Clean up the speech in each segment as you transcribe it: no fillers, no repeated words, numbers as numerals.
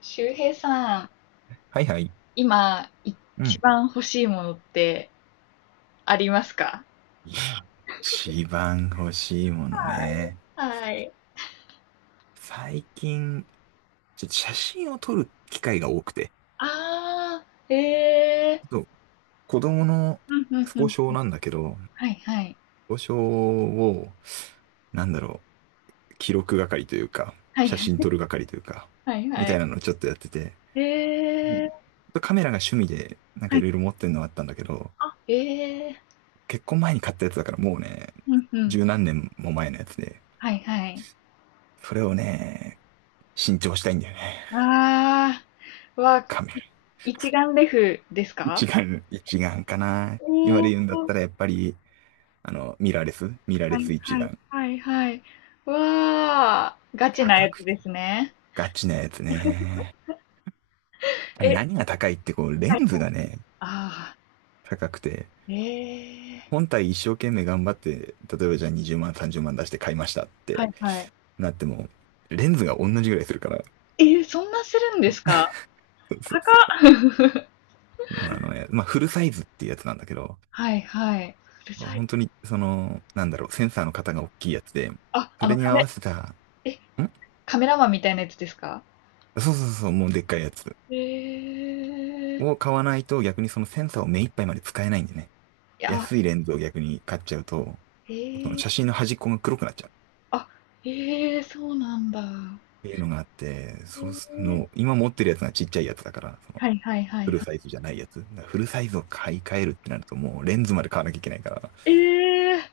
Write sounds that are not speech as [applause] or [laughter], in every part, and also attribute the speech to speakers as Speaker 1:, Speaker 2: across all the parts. Speaker 1: 周平さん、
Speaker 2: はいはい。
Speaker 1: 今、一
Speaker 2: うん。
Speaker 1: 番欲しいものってありますか？
Speaker 2: いや一番欲しいもの
Speaker 1: はい。
Speaker 2: ね。
Speaker 1: はい。
Speaker 2: 最近、ちょっと写真を撮る機会が多くて。
Speaker 1: ああ、ええ、
Speaker 2: そう、子供の
Speaker 1: うんうん
Speaker 2: ス
Speaker 1: う
Speaker 2: ポ
Speaker 1: ん。
Speaker 2: 少なんだけど、
Speaker 1: はいはい。
Speaker 2: スポ少を、なんだろ記録係というか、
Speaker 1: はい
Speaker 2: 写
Speaker 1: は
Speaker 2: 真
Speaker 1: い。
Speaker 2: 撮る係というか、
Speaker 1: はい
Speaker 2: み
Speaker 1: は
Speaker 2: た
Speaker 1: い。
Speaker 2: いなのをちょっとやってて、
Speaker 1: え
Speaker 2: うん
Speaker 1: ー、
Speaker 2: ちょっとカメラが趣味で、なんか
Speaker 1: は
Speaker 2: い
Speaker 1: い。
Speaker 2: ろいろ持ってるのはあったんだけど、
Speaker 1: あ、
Speaker 2: 結婚前に買ったやつだからもうね、
Speaker 1: うんうん。
Speaker 2: 十何年も前のやつで、
Speaker 1: はいはい。
Speaker 2: それをね、新調したいんだよね。
Speaker 1: ああ、は、
Speaker 2: カメ
Speaker 1: 一眼レフですか？
Speaker 2: 一眼、一眼かな。今
Speaker 1: お
Speaker 2: で言うんだっ
Speaker 1: ー、
Speaker 2: たらやっぱり、ミラー
Speaker 1: は
Speaker 2: レ
Speaker 1: い
Speaker 2: ス一
Speaker 1: はい
Speaker 2: 眼。
Speaker 1: はいはい。わあ、ガチな
Speaker 2: 高
Speaker 1: やつ
Speaker 2: く
Speaker 1: で
Speaker 2: て。
Speaker 1: すね。
Speaker 2: ガチなやつね。あ
Speaker 1: え、
Speaker 2: 何が高いってこう、レ
Speaker 1: はい
Speaker 2: ン
Speaker 1: は
Speaker 2: ズ
Speaker 1: い。
Speaker 2: がね、
Speaker 1: ああ。
Speaker 2: 高くて。
Speaker 1: ええ、
Speaker 2: 本体一生懸命頑張って、例えばじゃあ20万、30万出して買いましたっ
Speaker 1: は
Speaker 2: て
Speaker 1: いはい。
Speaker 2: なっても、レンズが同じぐらいするから。
Speaker 1: ええ、そんなするんですか？
Speaker 2: そうそう
Speaker 1: 高
Speaker 2: そう。
Speaker 1: っ。[laughs]
Speaker 2: 今あのや、まあ、フルサイズっていうやつなんだけど、
Speaker 1: はいはい。うるさい。
Speaker 2: 本当に、センサーの型が大きいやつで、
Speaker 1: あ、
Speaker 2: それに合わせた、
Speaker 1: え、
Speaker 2: ん
Speaker 1: カメラマンみたいなやつですか？
Speaker 2: そうそうそう、もうでっかいやつ。
Speaker 1: ええ。い
Speaker 2: を買わないと逆にそのセンサーを目いっぱいまで使えないんでね。
Speaker 1: や、
Speaker 2: 安いレンズを逆に買っちゃうと、その
Speaker 1: ええ、
Speaker 2: 写真の端っこが黒くなっちゃうっ
Speaker 1: あ、ええ、そうなんだ。
Speaker 2: ていうのがあって、そう
Speaker 1: え
Speaker 2: す
Speaker 1: え、
Speaker 2: の、今持ってるやつがちっちゃいやつだから、その、
Speaker 1: はいはいは
Speaker 2: フ
Speaker 1: い
Speaker 2: ル
Speaker 1: はい。
Speaker 2: サイズじゃないやつ。だからフルサイズを買い替えるってなるともうレンズまで買わなきゃいけないから、
Speaker 1: ええ、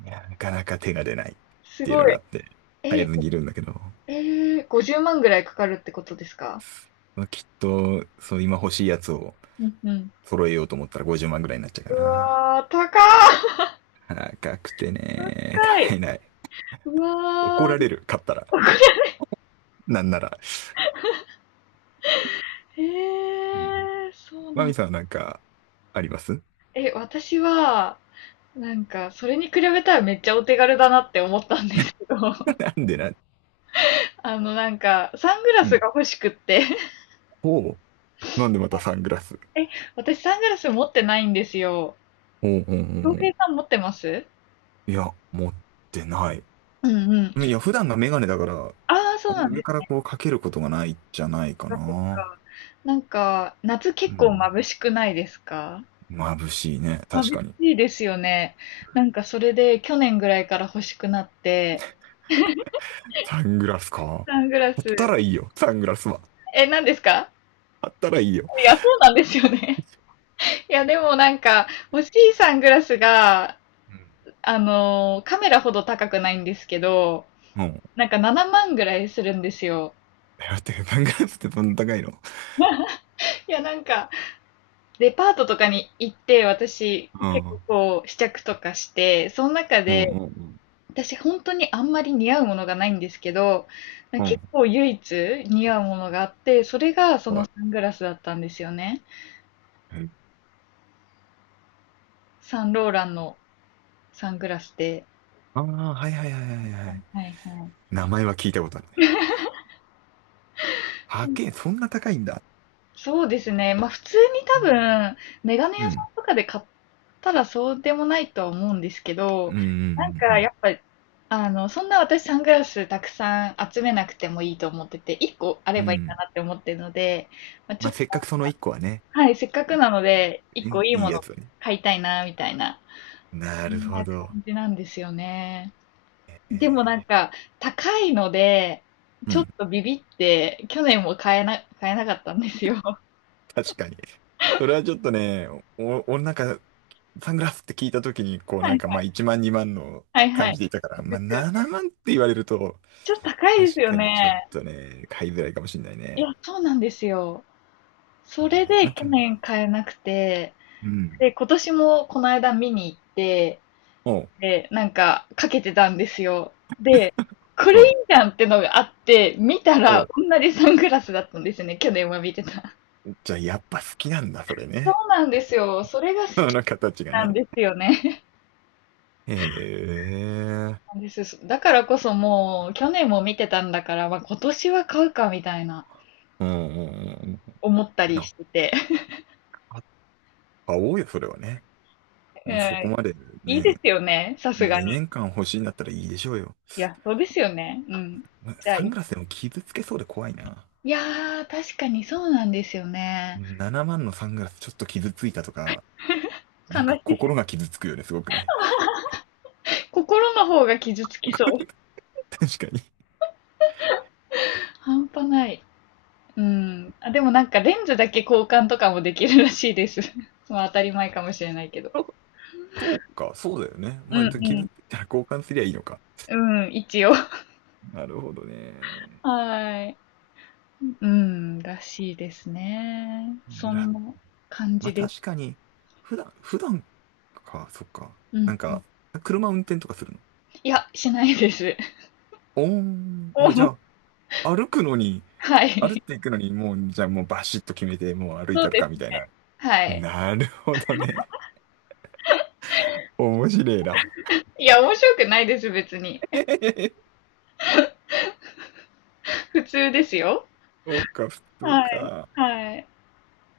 Speaker 2: いや、なかなか手が出ないっ
Speaker 1: す
Speaker 2: ていうの
Speaker 1: ご
Speaker 2: が
Speaker 1: い。
Speaker 2: あって、
Speaker 1: え
Speaker 2: 買え
Speaker 1: え、
Speaker 2: ずにいるんだけど、
Speaker 1: ええ、50万ぐらいかかるってことですか？
Speaker 2: まあきっと、そう今欲しいやつを
Speaker 1: うんうん。
Speaker 2: 揃えようと思ったら50万ぐらいになっちゃうか
Speaker 1: う
Speaker 2: な。
Speaker 1: わ、高っ。
Speaker 2: 高くてね、
Speaker 1: 高い。
Speaker 2: 買えない。
Speaker 1: う
Speaker 2: 怒
Speaker 1: わ。
Speaker 2: ら
Speaker 1: ー
Speaker 2: れる、買ったら。なんなら。
Speaker 1: へ
Speaker 2: うん
Speaker 1: え、そう
Speaker 2: マ
Speaker 1: な
Speaker 2: ミ
Speaker 1: ん。
Speaker 2: さんはなんか、あります？
Speaker 1: え、私は、なんか、それに比べたらめっちゃお手軽だなって思ったんですけど、[laughs]
Speaker 2: [laughs] なんでな、
Speaker 1: なんか、サングラ
Speaker 2: う
Speaker 1: ス
Speaker 2: ん。
Speaker 1: が欲しくって。[laughs]
Speaker 2: ほう。なんでまたサングラス。
Speaker 1: え、私サングラス持ってないんですよ。
Speaker 2: ほうほうほうほ
Speaker 1: 恭平
Speaker 2: う。
Speaker 1: さん持ってます？
Speaker 2: いや、持ってない。
Speaker 1: うんうん。
Speaker 2: いや、普段がメガネだから、
Speaker 1: ああ、そ
Speaker 2: あ
Speaker 1: う
Speaker 2: んま
Speaker 1: なんで
Speaker 2: 上
Speaker 1: す
Speaker 2: からこうかけることがないじゃないか
Speaker 1: か。そっ
Speaker 2: な。
Speaker 1: か。なんか、夏
Speaker 2: う
Speaker 1: 結構
Speaker 2: ん。
Speaker 1: 眩しくないですか？
Speaker 2: 眩しいね。確
Speaker 1: 眩
Speaker 2: かに。
Speaker 1: しいですよね。なんか、それで去年ぐらいから欲しくなって、
Speaker 2: サングラスか。
Speaker 1: サングラ
Speaker 2: あった
Speaker 1: ス、
Speaker 2: らいいよ。サングラスは。
Speaker 1: え、何ですか？
Speaker 2: あったらいいよ。
Speaker 1: いや、そうなんですよね。いや、でもなんか、欲しいサングラスが、
Speaker 2: うん。
Speaker 1: カメラほど高くないんですけど、
Speaker 2: うん。
Speaker 1: なんか7万ぐらいするんですよ。
Speaker 2: えだって、サングラスってどんな高いの？
Speaker 1: [laughs] いや、なんか、デパートとかに行って、私、
Speaker 2: うん。
Speaker 1: 結
Speaker 2: う
Speaker 1: 構
Speaker 2: ん
Speaker 1: こう、試着とかして、その中
Speaker 2: う
Speaker 1: で、
Speaker 2: ん
Speaker 1: 私本当にあんまり似合うものがないんですけど、
Speaker 2: うん。う
Speaker 1: 結
Speaker 2: ん。
Speaker 1: 構唯一似合うものがあって、それがその
Speaker 2: は
Speaker 1: サングラスだったんですよね。
Speaker 2: い。
Speaker 1: サンローランのサングラスで。
Speaker 2: ああー、はいはいはいはいはい。
Speaker 1: はいはい。
Speaker 2: 名前は聞いたことあるね。
Speaker 1: そう、
Speaker 2: 8K、そんな高いんだ。
Speaker 1: そうですね。まあ普通に
Speaker 2: う
Speaker 1: 多
Speaker 2: ん。
Speaker 1: 分、メガネ
Speaker 2: う
Speaker 1: 屋さ
Speaker 2: ん、
Speaker 1: んとかで買ったらそうでもないとは思うんですけ
Speaker 2: うん、
Speaker 1: ど、
Speaker 2: う
Speaker 1: なん
Speaker 2: ん、う
Speaker 1: かや
Speaker 2: ん。
Speaker 1: っぱ、そんな私サングラスたくさん集めなくてもいいと思ってて、1個あ
Speaker 2: う
Speaker 1: ればいいか
Speaker 2: ん
Speaker 1: なって思ってるので、まあ、ちょ
Speaker 2: まあ、
Speaker 1: っ
Speaker 2: せっか
Speaker 1: と、
Speaker 2: くその1個はね、
Speaker 1: はい、せっかくなので、1個
Speaker 2: ね
Speaker 1: いい
Speaker 2: いい
Speaker 1: も
Speaker 2: や
Speaker 1: の
Speaker 2: つはね。
Speaker 1: 買いたいな、みたいな、
Speaker 2: な
Speaker 1: そ
Speaker 2: る
Speaker 1: んな
Speaker 2: ほど。
Speaker 1: 感じなんですよね。でもなん
Speaker 2: え
Speaker 1: か、高いので、
Speaker 2: ー、う
Speaker 1: ちょっ
Speaker 2: ん、
Speaker 1: とビビって、去年も買えなかったんですよ。[laughs]
Speaker 2: 確かに。それはちょっとね、お、俺なんか、サングラスって聞いたときに、こう
Speaker 1: は
Speaker 2: なん
Speaker 1: い
Speaker 2: か
Speaker 1: は
Speaker 2: まあ
Speaker 1: い。
Speaker 2: 1万2万の
Speaker 1: はいは
Speaker 2: 感
Speaker 1: い。
Speaker 2: じでいたか
Speaker 1: そ
Speaker 2: ら、
Speaker 1: う
Speaker 2: ま
Speaker 1: で
Speaker 2: あ
Speaker 1: すよね。
Speaker 2: 7万って言われると、
Speaker 1: ちょっと高いです
Speaker 2: 確
Speaker 1: よ
Speaker 2: かにちょっ
Speaker 1: ね。
Speaker 2: とね、買いづらいかもしれない
Speaker 1: いや、
Speaker 2: ね。
Speaker 1: そうなんですよ。
Speaker 2: え
Speaker 1: それ
Speaker 2: ー
Speaker 1: で
Speaker 2: なん
Speaker 1: 去
Speaker 2: か
Speaker 1: 年
Speaker 2: ね、
Speaker 1: 買えなくて、
Speaker 2: うん。
Speaker 1: で、今年もこの間見に行って、
Speaker 2: おう、
Speaker 1: で、なんかかけてたんですよ。で、これ
Speaker 2: お
Speaker 1: いい
Speaker 2: う、
Speaker 1: じゃんってのがあって、見た
Speaker 2: お
Speaker 1: ら
Speaker 2: う。
Speaker 1: 同じサングラスだったんですね。去年は見てた。
Speaker 2: じゃあやっぱ好きなんだ、それ
Speaker 1: そ
Speaker 2: ね。
Speaker 1: うなんですよ。それが好
Speaker 2: [laughs] あ
Speaker 1: き
Speaker 2: の形が
Speaker 1: なん
Speaker 2: ね。
Speaker 1: ですよね。
Speaker 2: へえ。
Speaker 1: [laughs] です。だからこそもう、去年も見てたんだから、まあ、今年は買うかみたいな
Speaker 2: うんうんうんうん。
Speaker 1: 思ったり
Speaker 2: や、
Speaker 1: してて。
Speaker 2: あ買おうよ、それはね。
Speaker 1: [laughs] う
Speaker 2: うんそこ
Speaker 1: ん、
Speaker 2: まで
Speaker 1: いい
Speaker 2: ね、
Speaker 1: ですよね。さすがに。
Speaker 2: 2年間欲しいんだったらいいでしょうよ。
Speaker 1: いや、そうですよね。うん。じゃあ、
Speaker 2: サングラスでも傷つけそうで怖いな。
Speaker 1: いやー、確かにそうなんですよね。
Speaker 2: 7万のサングラスちょっと傷ついたとか、なんか
Speaker 1: 悲し
Speaker 2: 心が傷つくよね、すごくね。
Speaker 1: す心の方が傷つきそう。
Speaker 2: [laughs] 確かに。
Speaker 1: 半端ない。うん。あ、でもなんかレンズだけ交換とかもできるらしいです。[laughs] まあ当たり前かもしれないけど。
Speaker 2: あそうか、そうだよね。
Speaker 1: う
Speaker 2: まあ、傷
Speaker 1: ん
Speaker 2: ついたら交換すりゃいいのか。
Speaker 1: うん。うん、一応。
Speaker 2: なるほどね。
Speaker 1: はい。うん、らしいですね。そんな感
Speaker 2: ま
Speaker 1: じ
Speaker 2: あ
Speaker 1: で
Speaker 2: 確
Speaker 1: す。
Speaker 2: かに、普段か、そっか。
Speaker 1: う
Speaker 2: な
Speaker 1: ん
Speaker 2: ん
Speaker 1: うん。
Speaker 2: か、車運転とかするの？
Speaker 1: いや、しないです。
Speaker 2: おーん、あ、
Speaker 1: [laughs]
Speaker 2: じ
Speaker 1: もう、
Speaker 2: ゃあ、歩くのに、
Speaker 1: は
Speaker 2: 歩っ
Speaker 1: い。
Speaker 2: ていくのに、もう、じゃあもうバシッと決めて、もう歩い
Speaker 1: そう
Speaker 2: たる
Speaker 1: で
Speaker 2: か、み
Speaker 1: すね。
Speaker 2: たいな。
Speaker 1: はい。
Speaker 2: なるほどね。面白いな。
Speaker 1: いや、面白くないです、別に。
Speaker 2: [laughs] え
Speaker 1: [laughs]
Speaker 2: へへへ
Speaker 1: 普通ですよ。
Speaker 2: そうか、普通
Speaker 1: はい。
Speaker 2: か。
Speaker 1: はい。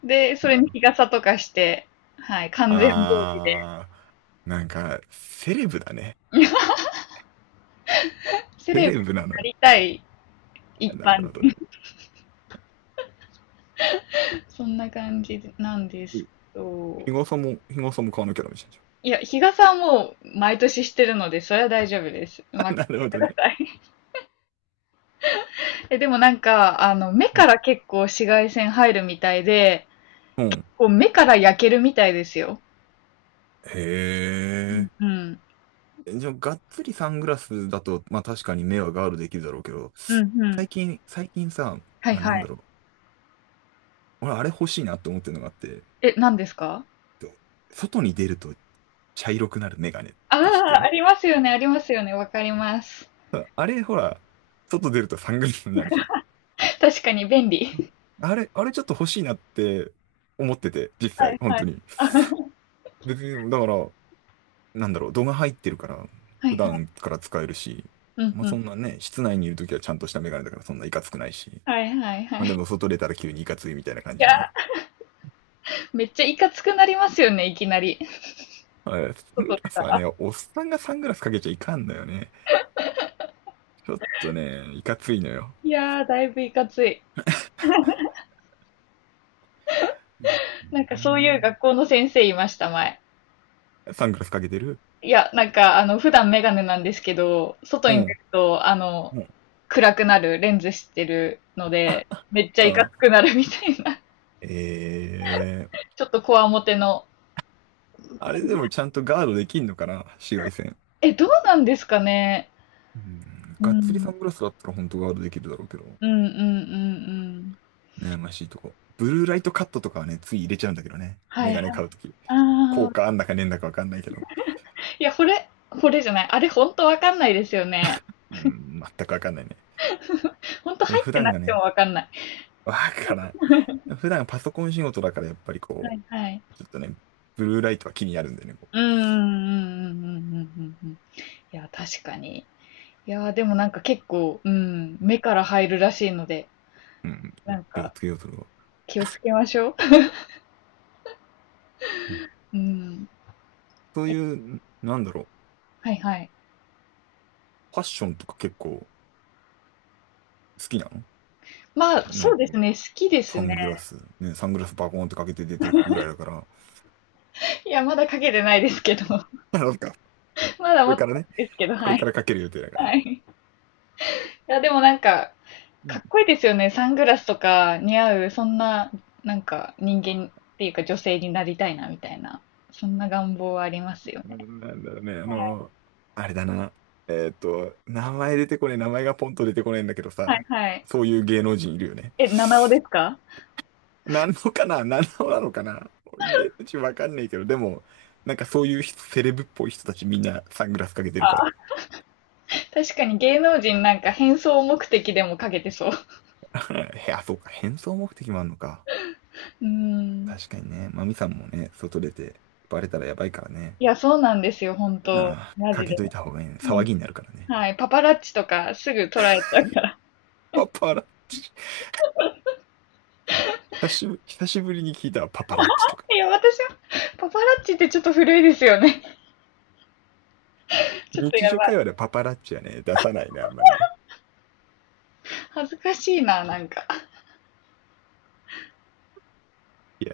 Speaker 1: で、それ
Speaker 2: な
Speaker 1: に
Speaker 2: る
Speaker 1: 日
Speaker 2: ほど。
Speaker 1: 傘とかして、はい、完全防備で、
Speaker 2: あー、なんか、セレブだね。
Speaker 1: セ
Speaker 2: セ
Speaker 1: レブ
Speaker 2: レブな
Speaker 1: に
Speaker 2: のよ。
Speaker 1: なりたい一
Speaker 2: な
Speaker 1: 般
Speaker 2: るほど
Speaker 1: 人。
Speaker 2: ね。
Speaker 1: [laughs] そんな感じなんで
Speaker 2: う
Speaker 1: す
Speaker 2: ん
Speaker 1: けど、
Speaker 2: 日傘も、日傘も買わなきゃダメじゃんじゃ
Speaker 1: いや、日傘はもう毎年してるので、それは大丈夫です。
Speaker 2: ん。
Speaker 1: うまく
Speaker 2: [laughs]
Speaker 1: し
Speaker 2: なるほ
Speaker 1: てく
Speaker 2: ど
Speaker 1: だ
Speaker 2: ね。
Speaker 1: さい。[laughs] え、でもなんか、目
Speaker 2: う
Speaker 1: か
Speaker 2: ん。
Speaker 1: ら結構紫外線入るみたいで、
Speaker 2: うん
Speaker 1: こう、目から焼けるみたいですよ。
Speaker 2: へ
Speaker 1: うん。う
Speaker 2: え。
Speaker 1: ん、
Speaker 2: じゃあ、がっつりサングラスだと、まあ確かに目はガードできるだろうけど、
Speaker 1: うん。うん、
Speaker 2: 最近さ、
Speaker 1: はい、
Speaker 2: まあ
Speaker 1: は
Speaker 2: なん
Speaker 1: い。
Speaker 2: だろう。俺あれ欲しいなと思ってるのがあって、
Speaker 1: え、何ですか？
Speaker 2: と外に出ると茶色くなるメガネっ
Speaker 1: あ
Speaker 2: て知って
Speaker 1: あ、あ
Speaker 2: る？
Speaker 1: りますよね、ありますよね、わかります。
Speaker 2: あ [laughs] あれ、ほら、外出るとサングラスになるじゃん。
Speaker 1: [laughs] 確かに便利。
Speaker 2: あれちょっと欲しいなって思ってて、実
Speaker 1: は
Speaker 2: 際、
Speaker 1: い
Speaker 2: 本
Speaker 1: は
Speaker 2: 当
Speaker 1: い。
Speaker 2: に。
Speaker 1: [laughs] あ、は
Speaker 2: 別に、だから、なんだろう、度が入ってるから、普
Speaker 1: いはい。
Speaker 2: 段から使えるし、
Speaker 1: うん
Speaker 2: まあ
Speaker 1: う
Speaker 2: そ
Speaker 1: ん。
Speaker 2: んなね、室内にいるときはちゃんとしたメガネだからそんないかつくないし。
Speaker 1: はいはいは
Speaker 2: まあ
Speaker 1: い。
Speaker 2: で
Speaker 1: い
Speaker 2: も外出たら急にいかついみたいな感じ
Speaker 1: や、
Speaker 2: に。
Speaker 1: めっちゃいかつくなりますよね、いきなり。
Speaker 2: あサング
Speaker 1: 外出
Speaker 2: ラ
Speaker 1: た
Speaker 2: スは
Speaker 1: ら。
Speaker 2: ね、おっさんがサングラスかけちゃいかんのよね。ちょっとね、いかついのよ。
Speaker 1: いやー、だいぶいかつい。
Speaker 2: う
Speaker 1: なんかそういう
Speaker 2: ん
Speaker 1: 学校の先生いました、前。
Speaker 2: サングラスかけてる？
Speaker 1: いや、なんか、普段メガネなんですけど、外
Speaker 2: う
Speaker 1: に出
Speaker 2: ん。
Speaker 1: ると、
Speaker 2: うん。
Speaker 1: 暗くなる、レンズしてるので、めっちゃいか
Speaker 2: あ
Speaker 1: つ
Speaker 2: あ。
Speaker 1: くなるみたいな。
Speaker 2: ええ
Speaker 1: [laughs] ちょっとこわもての。
Speaker 2: あれでもちゃんとガードできんのかな紫外線。
Speaker 1: え、どうなんですかね。
Speaker 2: うん。
Speaker 1: う
Speaker 2: がっつりサ
Speaker 1: ん。
Speaker 2: ングラスだったら本当ガードできるだろうけど。
Speaker 1: うんうんうんうん。
Speaker 2: 悩ましいとこ。ブルーライトカットとかはね、つい入れちゃうんだけどね。
Speaker 1: は
Speaker 2: メ
Speaker 1: い
Speaker 2: ガネ
Speaker 1: はい。
Speaker 2: 買うとき。
Speaker 1: あ
Speaker 2: 効
Speaker 1: あ。
Speaker 2: 果あんだかねえんだかわかんないけど。
Speaker 1: いや、これじゃない。あれほんとわかんないですよね。
Speaker 2: うん、全くわかんないね。
Speaker 1: ほんと
Speaker 2: でも
Speaker 1: 入っ
Speaker 2: 普
Speaker 1: てな
Speaker 2: 段
Speaker 1: く
Speaker 2: が
Speaker 1: て
Speaker 2: ね、
Speaker 1: もわかんない。
Speaker 2: [laughs] わからん。普段パソコン仕事だからやっぱり
Speaker 1: は
Speaker 2: こ
Speaker 1: い
Speaker 2: う、
Speaker 1: はい。
Speaker 2: ちょっとね、ブルーライトは気になるんでね、こ
Speaker 1: うんうんうんうんうんうんうんうん。いや、確かに。いや、でもなんか結構、うん、目から入るらしいので、
Speaker 2: う。うん。いや
Speaker 1: なん
Speaker 2: 気を
Speaker 1: か
Speaker 2: つけようとは。
Speaker 1: 気をつけましょう。
Speaker 2: うん。
Speaker 1: うん。
Speaker 2: そういう、なんだろう。
Speaker 1: はいはい。
Speaker 2: ファッションとか結構好きなの？
Speaker 1: まあ、
Speaker 2: な
Speaker 1: そ
Speaker 2: ん
Speaker 1: う
Speaker 2: か、
Speaker 1: ですね、好きですね。
Speaker 2: サングラスバコーンってかけて出ていくぐらいだから、
Speaker 1: いや、まだかけてないですけど。[laughs]
Speaker 2: [laughs] なんか、
Speaker 1: まだ
Speaker 2: こ
Speaker 1: 持
Speaker 2: れ
Speaker 1: って
Speaker 2: から
Speaker 1: ない
Speaker 2: ね、
Speaker 1: ですけど、
Speaker 2: こ
Speaker 1: は
Speaker 2: れか
Speaker 1: い。
Speaker 2: らかける予定だからね。
Speaker 1: はい。いや、でもなんか、
Speaker 2: う
Speaker 1: か
Speaker 2: ん。
Speaker 1: っこいいですよね。サングラスとか似合う、そんな、なんか人間っていうか女性になりたいな、みたいな。そんな願望はありますよ
Speaker 2: な
Speaker 1: ね。
Speaker 2: んだろうね、あ
Speaker 1: はい
Speaker 2: の、あれだな。えっと、名前がポンと出てこねえんだけど
Speaker 1: はい。
Speaker 2: さ、
Speaker 1: はい。
Speaker 2: そういう芸能人いるよね。
Speaker 1: え、七尾ですか？
Speaker 2: 何のかな何のなのかな芸能人わかんないけど、でも、なんかそういう人セレブっぽい人たちみんなサングラスかけてるから。
Speaker 1: あ、確かに芸能人なんか変装目的でもかけてそう。
Speaker 2: [laughs] へ、あ、そうか。変装目的もあんのか。
Speaker 1: [laughs] うーん。
Speaker 2: 確かにね。マミさんもね、外出てバレたらやばいからね。
Speaker 1: いや、そうなんですよ、本
Speaker 2: うん。
Speaker 1: 当。マ
Speaker 2: か
Speaker 1: ジ
Speaker 2: け
Speaker 1: で。
Speaker 2: といた方がいいね。
Speaker 1: ほ
Speaker 2: 騒
Speaker 1: ん
Speaker 2: ぎになるからね。
Speaker 1: はい。パパラッチとかすぐ捉えちゃうから。
Speaker 2: パパラッチ。久しぶりに聞いたわ。パパラッチとか。
Speaker 1: [laughs] いや、私は、パパラッチってちょっと古いですよね。[laughs] ちょっと
Speaker 2: 日
Speaker 1: や
Speaker 2: 常
Speaker 1: ばい。
Speaker 2: 会話でパパラッチはね、出さないね、あんまりね。
Speaker 1: 恥ずかしいな、なんか。
Speaker 2: いや